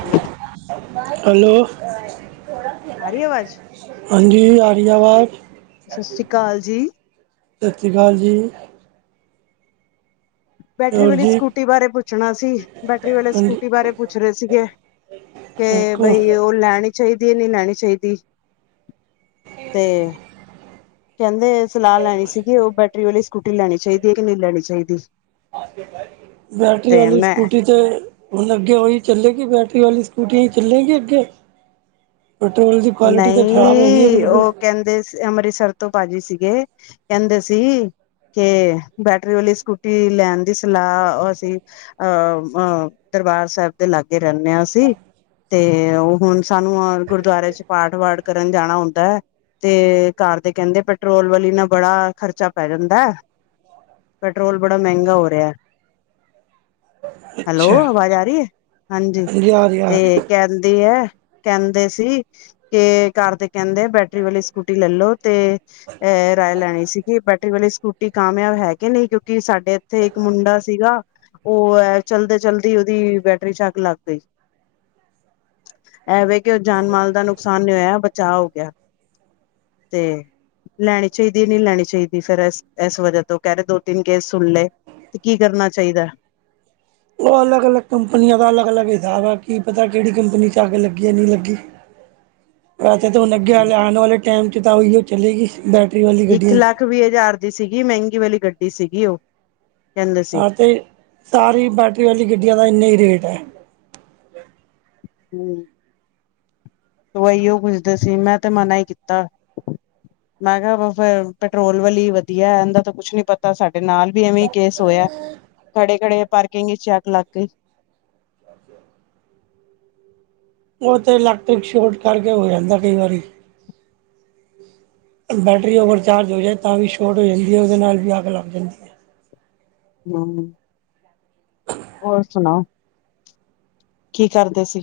Hello hello ਆ ਰਹੀ ਆਵਾਜ਼ ਹਾਂਜੀ ਆਰੀ ਆਵਾਜ਼ ਸਤਿ ਸ੍ਰੀ ਅਕਾਲ ਜੀ ਸਤਿ ਸ਼੍ਰੀ ਅਕਾਲ ਜੀ। ਬੈਟਰੀ ਹੋਰ ਵਾਲੀ ਜੀ ਸਕੂਟੀ ਬਾਰੇ ਪੁੱਛਣਾ ਸੀ ਬੈਟਰੀ ਵਾਲੇ ਹਾਂਜੀ ਸਕੂਟੀ ਬਾਰੇ ਪੁੱਛ ਰਹੇ ਸੀਗੇ। ਕੇ ਇੱਕ ਬਈ ਉਹ ਲੈਣੀ ਚਾਹੀਦੀ ਹੈ ਨਹੀਂ ਲੈਣੀ ਚਾਹੀਦੀ ਤੇ ਕਹਿੰਦੇ ਸਲਾਹ ਲੈਣੀ ਸੀਗੀ ਉਹ ਬੈਟਰੀ ਵਾਲੀ ਸਕੂਟੀ ਲੈਣੀ ਚਾਹੀਦੀ ਹੈ ਕਿ ਨਹੀਂ ਲੈਣੀ ਚਾਹੀਦੀ। ਬੈਟਰੀ ਤੇ ਵਾਲੀ ਮੈਂ ਸਕੂਟੀ ਤੇ ਹੁਣ ਅੱਗੇ ਉਹੀ ਚੱਲੇਗੀ ਬੈਟਰੀ ਵਾਲੀ ਸਕੂਟੀ ਹੀ ਚੱਲੇਗੀ ਅੱਗੇ ਪੈਟਰੋਲ ਦੀ ਕੁਆਲਿਟੀ ਤਾਂ ਖ਼ਰਾਬ ਹੋ ਗਈ ਆ ਨਹੀਂ ਬਿਲਕੁਲ ਉਹ ਕਹਿੰਦੇ ਅੰਮ੍ਰਿਤਸਰ ਤੋਂ ਭਾਜੀ ਸੀਗੇ ਕਹਿੰਦੇ ਸੀ। ਕੇ ਬੈਟਰੀ ਵਾਲੀ ਸਕੂਟੀ ਲੈਣ ਦੀ ਸਲਾਹ ਅਸੀਂ ਅਹਂ -ਅਹਂ ਦਰਬਾਰ ਸਾਹਿਬ ਦੇ ਲਾਗੇ ਰਹਿੰਦੇ ਹਾਂ ਅਸੀਂ ਤੇ ਉਹ ਹੁਣ ਸਾਨੂੰ ਗੁਰਦੁਆਰੇ 'ਚ ਪਾਠ ਵਾਠ ਕਰਨ ਜਾਣਾ ਹੁੰਦਾ। ਤੇ ਘਰ ਦੇ ਕਹਿੰਦੇ ਪੈਟਰੋਲ ਵਾਲੀ ਨਾਲ ਬੜਾ ਖਰਚਾ ਪੈ ਜਾਂਦਾ। ਪੈਟਰੋਲ ਬੜਾ ਮਹਿੰਗਾ ਹੋ ਰਿਹਾ। ਹੈਲੋ ਅੱਛਾ ਅਵਾਜ਼ ਆ ਰਹੀ ਹੈ ਹਾਂਜੀ ਆ ਰਹੀ ਆ ਤੇ ਰਹੀ ਕਹਿੰਦੀ ਹੈ ਕਹਿੰਦੇ ਸੀ ਕਿ ਕਰ ਦੇ ਕਹਿੰਦੇ ਬੈਟਰੀ ਵਾਲੀ ਸਕੂਟੀ ਲੱ ਲੋ ਤੇ ਅਹ ਰਾਏ ਲੈਣੀ ਸੀਗੀ ਬੈਟਰੀ ਵਾਲੀ ਸਕੂਟੀ ਕਾਮਯਾਬ ਹੈ ਕਿ ਨਹੀਂ ਕਿਉਂਕਿ ਸਾਡੇ ਇਥੇ ਇੱਕ ਮੁੰਡਾ ਸੀਗਾ। ਉਹ ਹੈ ਚਲਦੇ ਚਲਦੀ ਉਹਦੀ ਬੈਟਰੀ 'ਚ ਅੱਗ ਲੱਗ ਗਈ। ਐ ਵੇ ਕਿ ਉਹ ਜਾਨ ਮਾਲ ਦਾ ਨੁਕਸਾਨ ਨਹੀਂ ਹੋਇਆ ਬਚਾਅ ਹੋ ਗਿਆ। ਤੇ ਲੈਣੀ ਚਾਹੀਦੀ ਨਹੀਂ ਲੈਣੀ ਚਾਹੀਦੀ ਫਿਰ ਇਸ ਵਜ੍ਹਾ ਤੋਂ ਕਹਿ ਰਹੇ ਦੋ ਤਿੰਨ ਕੇਸ ਸੁਣ ਲਏ। ਤੇ ਕੀ ਕਰਨਾ ਚਾਹੀਦਾ। ਉਹ ਅਲੱਗ -ਅਲਗ ਕੰਪਨੀਆਂ ਦਾ ਅਲਗ- ਅਲੱਗ ਹਿਸਾਬਵਾ ਕਿ ਪਤਾ ਕਿਹੜੀ ਕੰਪਨੀ 'ਚ ਅੱਗ ਲੱਗੀ ਜਾਂ ਨਹੀਂ ਲੱਗੀ। [unintelligible] ਵੈਸੇ ਤਾਂ ਹੁਣ ਲੱਗੇੇ ਆਣ ਵਾਲੇ ਟਾਈਮ 'ਚ ਤਾਂ ਉਹੀ ਚਲੇਗੀ ਬੈ ਇੱਕ ਲੱਖ ਵੀਹ ਹਜ਼ਾਰ ਦੀ ਸੀਗੀ ਮਹਿੰਗੀ ਵਾਲੀ ਗੱਡੀ ਸੀਗੀ ਉਹ ਕਹਿੰਦੇ ਸੀ ਹਾਂ ਅਤੇ ਸਾਰੀ ਬੈਟਰੀ ਵਾਲੀ ਗੱਡੀਆਂ ਦਾ ਇੰਨਾ ਹੀ ਰੇਟ ਹੈ। ਹੂੰ ਉਹ ਇਉ ਪੁੱਛਦੇ ਸੀ ਮੈਂ ਤੇ ਮਨਾ ਹੀ ਕੀਤਾ। ਮੈਂ ਕਿਹਾ ਫਿਰ ਪੈਟਰੋਲ ਵਾਲੀ ਵਧੀਆ ਇਹਦਾ ਤਾਂ ਕੁਛ ਨੀ ਪਤਾ ਸਾਡਾ ਨਾਲ ਵੀ ਐਵੇਂ ਕੇਸ ਹੋਇਆ ਖੜੇ- ਖੜੇ ਪਾਰਕਿੰਗ ਵਿਚ ਅਗ ਲੱਗ ਗਈ। ਉਹ ਤਾਂ ਇਲੈਕਟ੍ਰਿਕ ਸ਼ੋਟ ਕਰਕੇ ਹੋ ਜਾਂਦਾ ਕਈ ਵਾਰੀ ਬੈਟਰੀ, ਓਵਰਚਾਰਜ ਹੋ ਜਾਏ ਤਾਂ ਵੀ, ਸ਼ੋਰਟ ਹੋ ਜਾਂਦੀ ਹੈ ਉਹਦੇ ਨਾਲ ਵੀ, ਅੱਗ ਲੱਗ ਜਾਂਦੀ ਹੈ। ਹਮ ਹੋਰ ਸੁਣਾਓ? ਕੀ ਕਰਦੇ ਸੀ?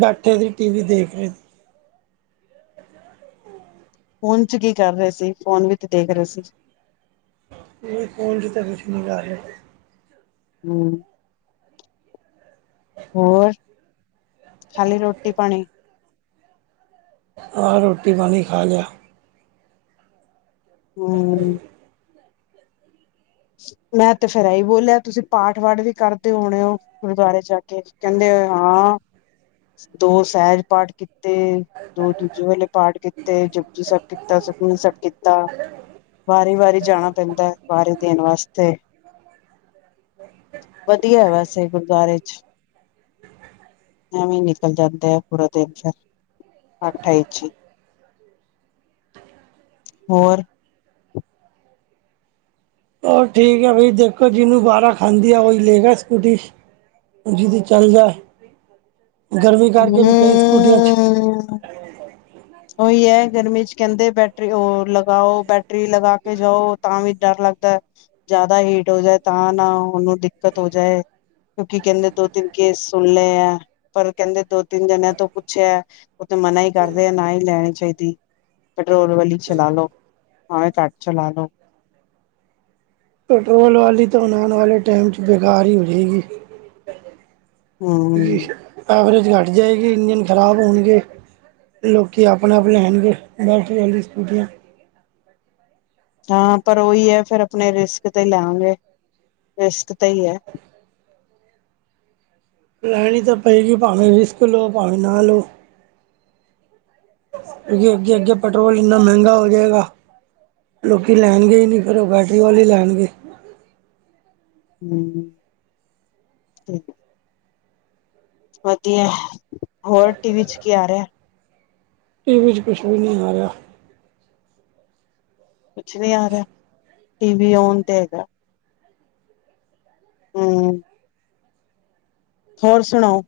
ਫੈਕਟਰੀ ਟੀ ਵੀ ਦੇਖ ਰਹੇ। ਫੋਨ ਚ, ਕੀ ਕਰ ਰਹੇ ਸੀ। ਫੋਨ ਵਿੱਚ ਦੇਖ ਰਹੇ ਸੀ। ਕੋ ਫੋਲ [unintelligible] [inaudible] ਹਮ ਹੋਰ ਖਾਲੀ ਰੋਟੀ ਪਾਣੀ? ਆਹ, ਰੋਟੀ ਪਾਣੀ ਖਾ ਲਿਆ। ਹਮ, ਮੈਂ ਤੇ ਫੇਰ ਇਹੀ ਬੋਲਿਆ, ਤੁਸੀਂ ਪਾਠ- ਵਾਠ ਵੀ, ਕਰਦੇ ਹੋਣੇ ਹੋ? ਗੁਰਦੁਆਰੇ ਜਾ ਕੇ, ਕਹਿੰਦੇ ਹਾਂ, ਦੋ ਸਹਿਜ ਪਾਠ ਕੀਤੇ। ਦੋ ਦੂਜੇ ਆਲੇ ਪਾਠ ਕੀਤੇ ਜਪੁਜੀ ਸਾਹਿਬ, ਕੀਤਾ ਸੁਖਮਨੀਸਾਹਿਬ, ਸਭ ਕੀਤਾ। ਵਾਰੀ- ਵਾਰੀ ਜਾਣਾ ਪੈਂਦਾ ਹੈ, ਵਾਰੀ ਦੇਣ ਵਾਸਤੇ ਵਧੀਆ, ਵੈਸੇ ਗੁਰਦੁਆਰੇ ਚ ਐਵੇਂ ਨਿਕਲ ਜਾਂਦੇ ਆ, ਪੂਰਾ ਦਿਨ ਫਿਰ ਅੱਠਾਈ ਚ ਹ [inaudible] ਹੋਰ ਉਹ ਠੀਕ ਆ, ਬ ਦੇਖੋ ਜਿਹਨੂੰ ਵਾਰਾ ਖਾਂਦੀ ਆ, ਉਹੀ ਲਏਗਾ ਸਕੂਟੀ ਜਿਦੀ ਚੱਲ ਜਾਏ, ਗਰਮੀ ਕਰਕੇ ਵੀ ਕਈ, ਸਕੂਟੀਆਂ ਚ ਹਮ [unintelligible] [unintelligible] ਉਹੀ ਹੈ, ਗਰਮੀ ਚ ਕਹਿੰਦੇ, ਬੈਟਰੀ ਹੋਰ ਲਗਾਓ, ਬੈਟਰੀ ਲਗਾ ਕੇ ਜਾਓ। ਤਾਂ ਵੀ ਡਰ ਲੱਗਦਾ, ਜ਼ਿਆਦਾ ਲੇਟ ਹੋ ਜਾਏ ਤਾਂ, ਉਹਨੂੰ ਦਿੱਕਤ ਹੋ ਜਾਏ। ਕਿਉਂਕਿ ਕਹਿੰਦੇ, ਦੋ ਤਿੰਨ ਕੇਸ ਸੁਣਲੇ ਆ। ਪਰ ਕਹਿੰਦੇ, ਦੋ ਤਿੰਨ ਜਣਿਆਂ ਤੋਂ ਪੁੱਛਿਆ? ਉਹ ਤੇ ਮਨਾ ਹੀ ਕਰਦੇ ਆ ਨਾ ਹੀ, ਲੈਣੀ ਚਾਹੀਦੀ। ਪੈਟਰੋਲ ਵਾਲੀ, ਚਲਾ ਲੋ ਭਾਵੇਂ ਵੇ ਘੱਟ ਚਲਾ ਲੋ। ਪੈਟਰੋਲ ਵਾਲੀ ਤਾਂ ਆਉਣ ਵਾਲੇ ਟਾਈਮ ਚ, ਬੇਕਾਰ ਹੀ ਹੋ ਜਾਵੇਗੀ। ਹਮ ਐਵਰੇਜ, ਘੱਟ ਜਾਏਗੀ ਇੰਜਣ ਖ਼ਰਾਬ ਹੋਣਗੇ। ਲੋਕੀ ਆਪਣੇ -ਆਪਣੇ ਹੈਣਗੇ ਬੈਠ ਹੁੰਦੀ ਸਕੂਟੀਆਂ। ਹਾਂ ਪਰ ਉਹੀ ਹੈ, ਫੇਿਰ ਆਪਣੇ ਰਿਸਕ, ਤੇ ਲਿਆਂਗੇ ਰਿਸਕ ਤੇ ਹੀ ਹੈ। ਲੈਣੀ ਤਾਂ ਪਏਗੀ, ਭਾਵੇਂ ਰਿਸਕ ਲੋ ਹੋ ਭਾਵੇਂ ਨਾ ਲੋਂ। ਅਗੇ, ਅੱਗੇ- ਅੱਗੇ ਪੈਟਰੋਲ, ਇੰਨਾ ਮਹਿੰਗਾ ਹੋ ਜਾਏਗਾ। ਲੋਕ ਲੈਣਗੇ ਹੀ ਨਹੀਂ, ਫਿਰ ਉਹ ਬੈਟਰੀ, ਵਾਲੀ ਲੈਣਗੇ। ਹਮ ਠੀਕ, ਵਧੀਆ, ਹੋਰ ਟੀਵੀ ਚ ਕੀ ਆ ਰਿਹਾ? ਟੀ ਵੀ ', ਕੁਛ ਵੀ ਨਹੀਂ ਆ ਰਿਹਾ। ਕੁਛ ਨੀ ਆ ਰਿਹਾ, ਟੀ ਵੀ ਔਨ ਤੇ ਹੈਗਾ। ਹਮ ਹੋਰ ਸੁਣਾਓਂ?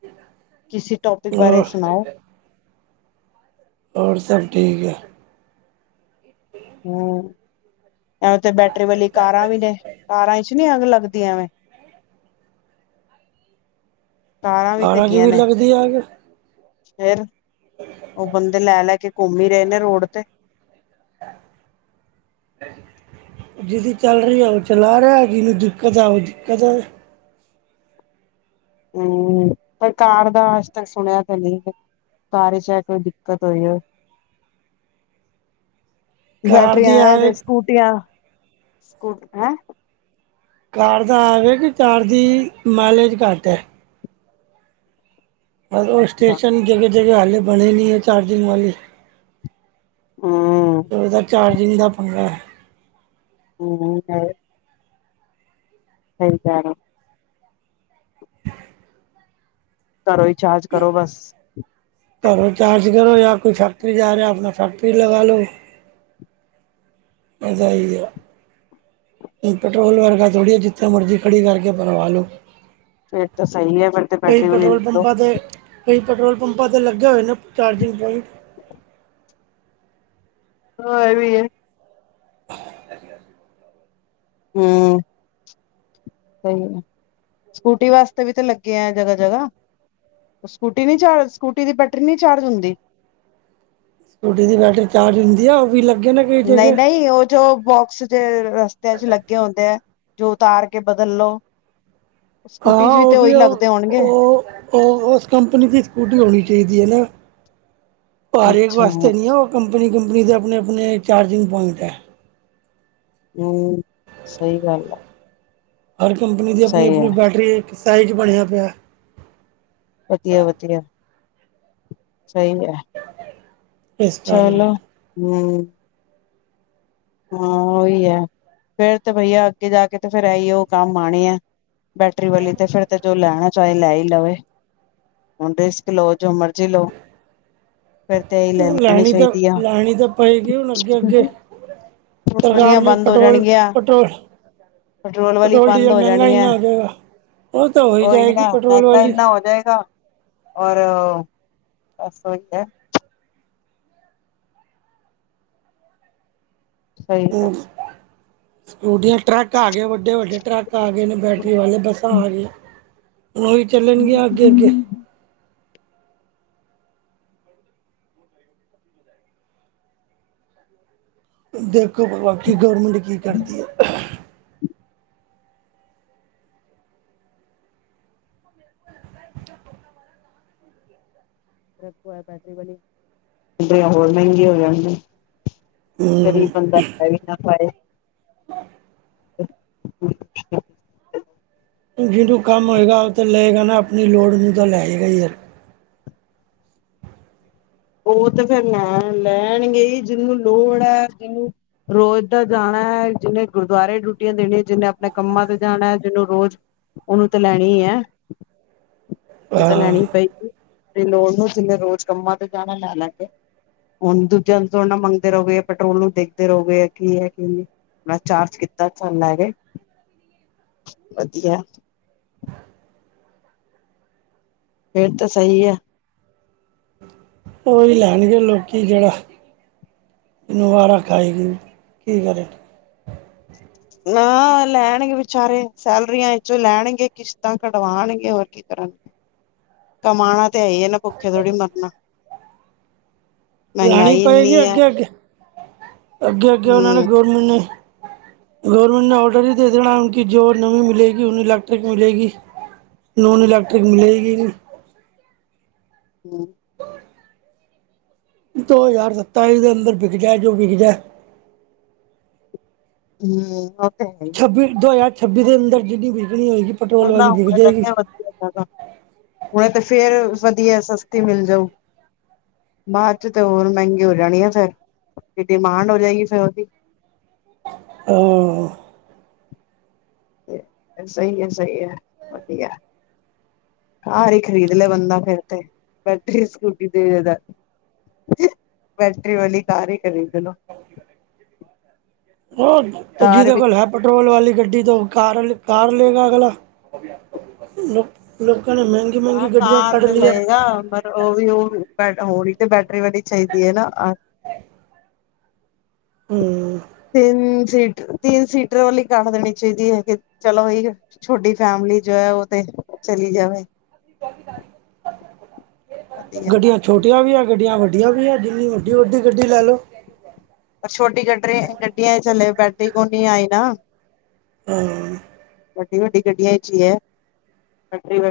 ਕਿਦਾ [inaudible] ਕਿਸੀ, ਟੋਪਿਕ ਬਾਰੇ ਸੁਣਾਓ? ਹੋਰ ਸਭ ਠੀਕ ਹੈ। ਇ [inaudible] ਹਮ ਐਵੇ ਤੇ ਬੈਟਰੀ, ਵਾਲੀ ਕਾਰਾਂ ਵੀ ਨੇ, ਕਾਰਾਂ ਵਿੱਚ, ਨੀ ਅੱਗ ਲੱਗਦੀਆਂਵੇਂ ਕਾਰਾਂ ਕਾਰਾ ਚ ਵੀ, ਲੱਗਦੀ ਅੱਗ। ਫਿਰ, ਉਹ ਬੰਦੇ ਲੈ-ਲੈ ਕੇ ਘੁੰਮ, ਹੀ ਰਹੇ ਨੇ ਰੋਡ ਤੇ, [inaudible] ਜਿਹਦੀ ਚੱਲ ਰਹੀ ਹੈ, ਉਹ ਚਲਾ ਰਿਹਾ ਜਿਹਨੂੰ ਦਿੱਕਤ ਆ, ਉਹ ਦਿੱਕਤ ਆ ਹਮ ਪਰ ਕਾਰ ਦਾ, ਅੱਜ ਤੱਕ ਸੁਣਿਆ ਤੇ ਨਹੀਂ ਹੈ ਸਾਰੇ 'ਚ ਹੈ ਕੋਈ ਦਿੱਕਤ ਹੋਈਓ। ਕਾਰ ਦੀ ਬੈਟਰੀਆਂ ਆਵੇ ਤੇ ਸਕੂਟੀਆਂ ਸਕ ਕਾਰ ਦਾ ਆਵੇ ਕਿ ਕਾਰ ਦੀ ਮਾਈਲੇਜ ਘੱਟ ਹੈ। ਉਹ ਅੱਛਾ ਸਟੇਸ਼ਨ ਜ੍ਹ ਜਗ੍ਹਾ ਹਾਲੇ ਬਣੇ ਨ ਚਾਰਜਿੰਗ ਵਾਲੀ ਹਾਂ ਉਹਦਾ ਚਾਰਜਿੰਗ ਦਾ ਪੰਗਾ ਹੈ। ਹਮ। ਹ ਜਾਾਰ ਘਰੋ ਹੀ ਚਾਰਜ ਕਰੋ ਬਸ। ਘਰੋ ਆਪ ਚਾਰਜ ਕਰੋ ਜਾਂ ਰ ਕੋਈ ਫੈਕਟਰੀ ਜਾ ਰਿਹਾ ਆਪਣਾ ਫੈਕਟਰੀ ਲਗਾ ਲਓ। ਅ ਹੀਗਾ। ਪੈਟਰੋਲ ਵਰਗਾ ਥੋੜ੍ਹੀ ਹੈ ਜਿੱਥੇ ਮਰਜ਼ੀ ਖੜੀ ਕਰਕੇ ਭਰਵਾ ਲਉ। ਫਿਰ ਤਾਂ ਸਹੀ ਹੈ ਫਿਰ ਤੇ ਬੈਟਰੀ ਵਾਲੀ ਪੈਟਰੋਲ ਲਲੋ। ਪੰਪਾਂ ਤੇ ਕਈ ਪੈਟਰੋਲ ਪੰਪਾਂ 'ਤੇ ਲੱਗੇ ਹੋਏ ਨੇ ਚਾਰਜਿੰਗ ਪੁਆਇੰਟ। ਹਾਂ ਇਹ ਵੀ ਹੈ। ਹਮ। ਸਹੀ ਹੈ ਸਕੂਟੀ ਵਾਸਤੇ ਵੀ ਤੇ ਲੱਗੇ ਆ ਜਗ੍ਹਾ ਜਗ੍ਹਾ। ਸਕੂਟੀ ਨੀ ਚਾਰਜ ਸਕੂਟੀ ਦੀ ਬੈਟਰੀ ਨੀ ਚਾਰਜ ਹੁੰਦੀ। ਤੁਹਾਡੀੇ ਦੀ ਬੈਟਰੀ ਚਾਰਜ ਹੁੰਦੀ ਆ ਉਹ ਵੀ ਲੱਗੇ ਨੇ ਕਈ ਨਹੀਂ ਜਗ੍ਹਾ ਨਹੀਂ ਉਹ ਜੋ ਬੋਕਸ ਜ ਰਸਤਿਆਂ ਚ ਲੱਗੇ ਹੁੰਦੇ ਆ ਜੋ ਉਤਾਰ ਕੇ ਬਦਲ ਲੋੋ। ਹਾਂ ਉਹ ਵੀ ਹੋਣਗੇ। ਉਹ। ਉਹ ਉਸ ਕੰਪਨੀ ਦੀ ਸਕੂਟੀ ਹੋਣੀ ਚਾਹੀਦੀ ਇਹ ਨ ਹਰ ਏਕ ਅੱਛਾ ਵਾਸਤੇ ਨਹੀਂ ਹੈ ਉਹ। ਕੰਪਨੀ ਕੰਪਨੀ ਦੇ ਆਪਣੇ ਆਪਣੇ ਚਾਰਜਿੰਗ ਪੁਆਇੰਟ ਹੈ। ਹਮ ਸਹੀ ਗੱਲ ਆ। ਹਰ ਕੰਪਨੀ ਦੀ ਆਪਣੀ ਸਹੀ ਹੈ ਆਪਣੀ ਬੈਟਰੀ ਇੱਕ ਸਾਈਜ ਬਣਿਆ ਪਿਆ। ਵਧੀਆ ਵਧੀਆ। ਸਹੀ ਹੈ ਇਸ ਕਾਰਨ ਚਲੋ ਹਮ। ਹਾਂ ਉਹੀ ਹੈ ਫੇਰ ਤੇ ਬਈਆ ਅੱਗੇ ਜਾ ਕੇ ਤੇ ਫੇਿਰ ਇਹੀ ਉਹ ਕੰਮ ਆਉਣੇ ਆ। ਬੈਟਰੀ ਵਾਲੀ ਤੇ ਫਿਰ ਤੇ ਜੋ ਲੈਣਾ ਚਾਹੇ ਲੈ ਹੀ ਲਵੇ ਹੁਣ ਰਿਸਕ ਲੋ। ਜੋ ਮਰਜ਼ੀ ਲਓ। ਫਿਰ ਤੇ ਲੈ ਲੈਣੀ ਤਾਂ ਚਾਹੀਦੀ ਆ। ਲੈਣੀ ਤਾਂ ਪਏਗੀ ਹੁਣ ਅੱਗੇ ਅੱਗੇ ਵਾਲੀਆ ਸਰਕਾਰ ਨੇ ਬੰਦ ਹੋ ਪੈਟਰੋਲ ਜਾਣਗੀਆਂ। ਪੈਟਰੋਲ ਪੈਟਰੋਲ ਵਾਲੀ ਬੰਦ ਡੀਜ਼ਲ ਹੋ ਮਹਿੰਗਾ ਜਾਣੀ ਹੈ। ਇੰਨਾ ਹੋ ਜਾਏਗਾ ਉਹ ਤਾਂ ਹੋ ਹੀ ਉਹੀ ਜਾਏਗੀ ਨਾ ਪੈਟਰੋਲ ਮਹਿੰਗਾ ਵਾਲੀ ਇੰਨਾ ਹੋ ਜਾਏਗਾ। ਔਰ ਬਸ ਉਹੀ ਹੈ। ਸਹੀ ਗੱਲ ਹੈ। ਸਕੂਟੀਆਂ ਟਰੱਕ ਆ ਗਏ ਵੱਡੇ ਵੱਡੇ ਟਰੱਕ ਆ ਗਏ ਨੇ ਬੈਟਰੀ ਵਾਲੇ ਬੱਸਾਂ ਆ ਗਈਆਂ। ਹੋ ਵੀ ਚੱਲਣਗੀਆਂ ਅੱਗੇ ਅੱਗੇ। ਦੇਖੋ ਬਾਕੀ ਗੌਰਮੈਂਟ ਕੀ ਕਰਦੀ ਹੈ‌। ਬੈਟਰੀ ਵਾਲੀ ਬੈਟਰੀਆਂ ਹੋਰ ਮਹਿੰਗੀਆਂ ਹੋ ਜਾਣਗੀਆਂ। ਗਰੀਬ ਬੰਦਾ ਲੈ ਵੀ ਨਾ ਪਾਏ। ਹਾਂ। [unintelligible] ਜਿਹਨੂੰ ਕੰਮ ਹੋਏਗਾ ਉਹ ਤਾਂ ਲਏਗਾ ਨਾ ਆਪਣੀ ਲੋੜ ਨੂੰ ਤਾਂ ਲੈਏਗਾ ਹੀ ਯਾਰ। ਉਹ ਤੇ ਫਿਰ ਲੈ ਲੈਣਗੇ ਜਿਹਨੂੰ ਲੋੜ ਹੈ ਜਿਹਨੂੰ ਰੋਜ਼ ਦਾ ਜਾਣਾ ਹੈ ਜਿਹਨੇ ਗੁਰਦੁਆਰੇ ਡਿਊਟੀਆਂ ਦੇਣੀਆਂ ਜਿਹਨੇ ਆਪਣੇ ਕੰਮਾਂ ਤੇ ਜਾਣਾ ਜਿਹਨੂੰ ਰੋਜ਼ ਉਹਨੂੰ ਤਾਂ ਲੈਣੀ ਹੈ। ਹੁਣ ਤਾਂ ਲੈਣੀ ਹਾਂ ਪਏ ਗੀ ਤੇ ਲੋੜ ਨੂੰ ਜਿਨੇ ਰੋਜ਼ ਕੰਮਾਂ ਤੇ ਜਾਣਾ ਲੈ ਲੈ ਕੇ। ਹੁਣ ਦੂਜਿਆਂ ਨੂੰ ਥੋੜੀ ਨਾਲ ਮੰਗਦੇ ਰਹੋਗੇ ਪੈਟਰੋਲ ਨੂੰ ਦੇਖਦੇ ਰਹੋਗੇ ਕੀ ਹੈ ਕੀ ਨਹੀਂ। ਮੈਂ, ਚਾਰਜ ਕੀਤਾ ਤੁਹਾਨੂੰ ਲੈ ਕੇ ਵਧੀਆ। ਫਿਰ, ਤਾਂ ਸਹੀ ਹੈ। ਉਹੀ ਲੈਣਗੇ, ਲੋਕੀ ਜਿਹੜਾ ਜਿਨੂੰ ਵਾਰਾ ਖਾਏਗੀ, ਕੀ ਕਰੇ? ਨਾ, ਲੈਣਗੇ ਵਿਚਾਰੇ ਸੈਲਰੀਆਂ ਵਿਚੋਂ ਲੈਣਗੇ, ਕਿਸ਼ਤਾਂ ਕਢਵਾਉਣਗੇ ਹੋਰ ਕੀ। ਕੀ ਕਰਨ, ਕਮਾਉਣਾ ਤੇ ਹੈ ਹੀ ਇਹਨ ਭੁੱਖੇ ਥੋੜੀ ਮਰਨਾ। ਲੈਣੀ ਮਹਿੰਗਾਈ ਇੰਨੀ ਪਏਗੀ ਆ। ਅੱਗੇ ਅੱਗੇ ਅੱਗੇ, ਅੱਗੇ ਉਹਨਾਂ ਨੇ ਗੌਰਮੈਂਟ ਨੇ ਗਵਰਮੈਂਟ ਨੇ ਔਰਡਰ ਹੀ ਦੇ ਦੇਣਾ, ਜੋ ਨਵੀਂ ਮਿਲੇਗੀ ਉਹਨੂੰ ਇਲੈਕਟ੍ਰਿਕ ਮਿਲੇਗੀ। ਨੋਨ ਇਲੈਕਟ੍ਰਿਕ, ਮਿਲੇਗੀ ਨਹੀਂ। ਹਮ। ਹ [unintelligible] ਦੋ ਹਜ਼ਾਰ ਸਤਾਈ, ਦੇ ਅੰਦਰ ਵਿਕ ਜਾਏ ਜੋ ਵਿਕ ਜਾਏ। ਹਮ, ਓ ਤੇ ਹੈ। ਦੋ ਹਜ਼ਾਰ ਛੱਬੀ ਦੇ ਅੰਦਰ ਜਿੰਨੀ ਵਿਕਣੀ ਹੋਏਗੀ ਪੈਟਰੋਲ ਵਾਲੀ ਵਿਕ ਜਾਏਗੀ। ਹੁਣ ਤੇ ਫੇਰ, ਵਧੀਆ ਸਸਤੀ ਮਿਲ ਜਾਊ। ਬਾਅਦ ਚ ਤੇ ਹੋਰ ਮਹਿੰਗੇ ਹੋ ਜਾਣੀ ਆ, ਫੇਰ ਤੇ ਡਿਮਾਂਡ ਹੋ ਜਾਏਗੀ ਫਿਰ ਉਹਦੀ ਹ। ਤੇ ਸਹੀ ਹੈ, ਸਹੀ ਹੈ ਵਧੀਆ। ਹ ਹੀ ਖਰੀਦ ਲਿਆ ਬੰਦਾ ਫੇਿਰ ਤੇ, ਬੈਠਰੀ ਸਕੂਟੀ ਦੇ ਬੈਟਰੀ ਵਾਲੀ, ਕਾਰ ਹੀ ਖਰੀਦ ਲੋ। ਉਹ ਕਾਰ ਜਿਹਦੇ ਕੋਲ ਵਿੱਚ ਹੈ, ਪੈਟਰੋਲ ਵਾਲੀ ਗੱਡੀ ਤੋਂ ਕਾਰ ਕਾਰ ਲਏਗਾ ਅਗਲਾ। ਲੋਕ ਲੋਕਾਂ ਨੂੰ [unintelligible] ਹਾਂ, ਤਾਂ ਤੇ ਲਏਗਾ, ਉਹ ਵੀ ਉਹ ਹੋਣੀ ਤੇ ਬੈਟਰੀ ਵਾਲੀ ਚਾਹੀਦੀ ਹੈ ਨਾ। ਹੂੰ ਤਿੰਨ ਸੀਟ। ਤਿੰਨ ਸੀਟਰ ਵਾਲੀ ਕਾਰ ਲੈਂਣੀ ਚਾਹੀਦੀ ਹੈ, ਕਿ ਚਲੋ ਹੀ ਛੋਟੀ ਫੈਮਿਲੀ ਜੋ ਹੈ, ਉਹ ਤੇ ਚੱਲੀ ਜਾਵੇ। ਵਧੀਆ ਗੱਡੀਆਂ ਛੋਟੀਆਂ ਵੀ ਆ ਗੱਡੀਆਂ, ਵੱਡੀਆਂ ਵੀ ਆ, ਜਿੰਨੀ ਮਰਜੀ ਵੱਡੀ ਗੱਡੀ ਲੈ ਲਓ। ਪਰ ਛੋਟੀ ਗੱਡੀਆਂ ਚ ਹਲੇ, ਬੈਟਰੀ ਕੋਨੀ ਆਈ ਨਾ। ਹਾਂ। ਵੱਡੀ ਵੱਡੀ ਗੱਡੀਆਂ ਇਹ ਚ ਹੈ, ਤਕਰੀਬਨ।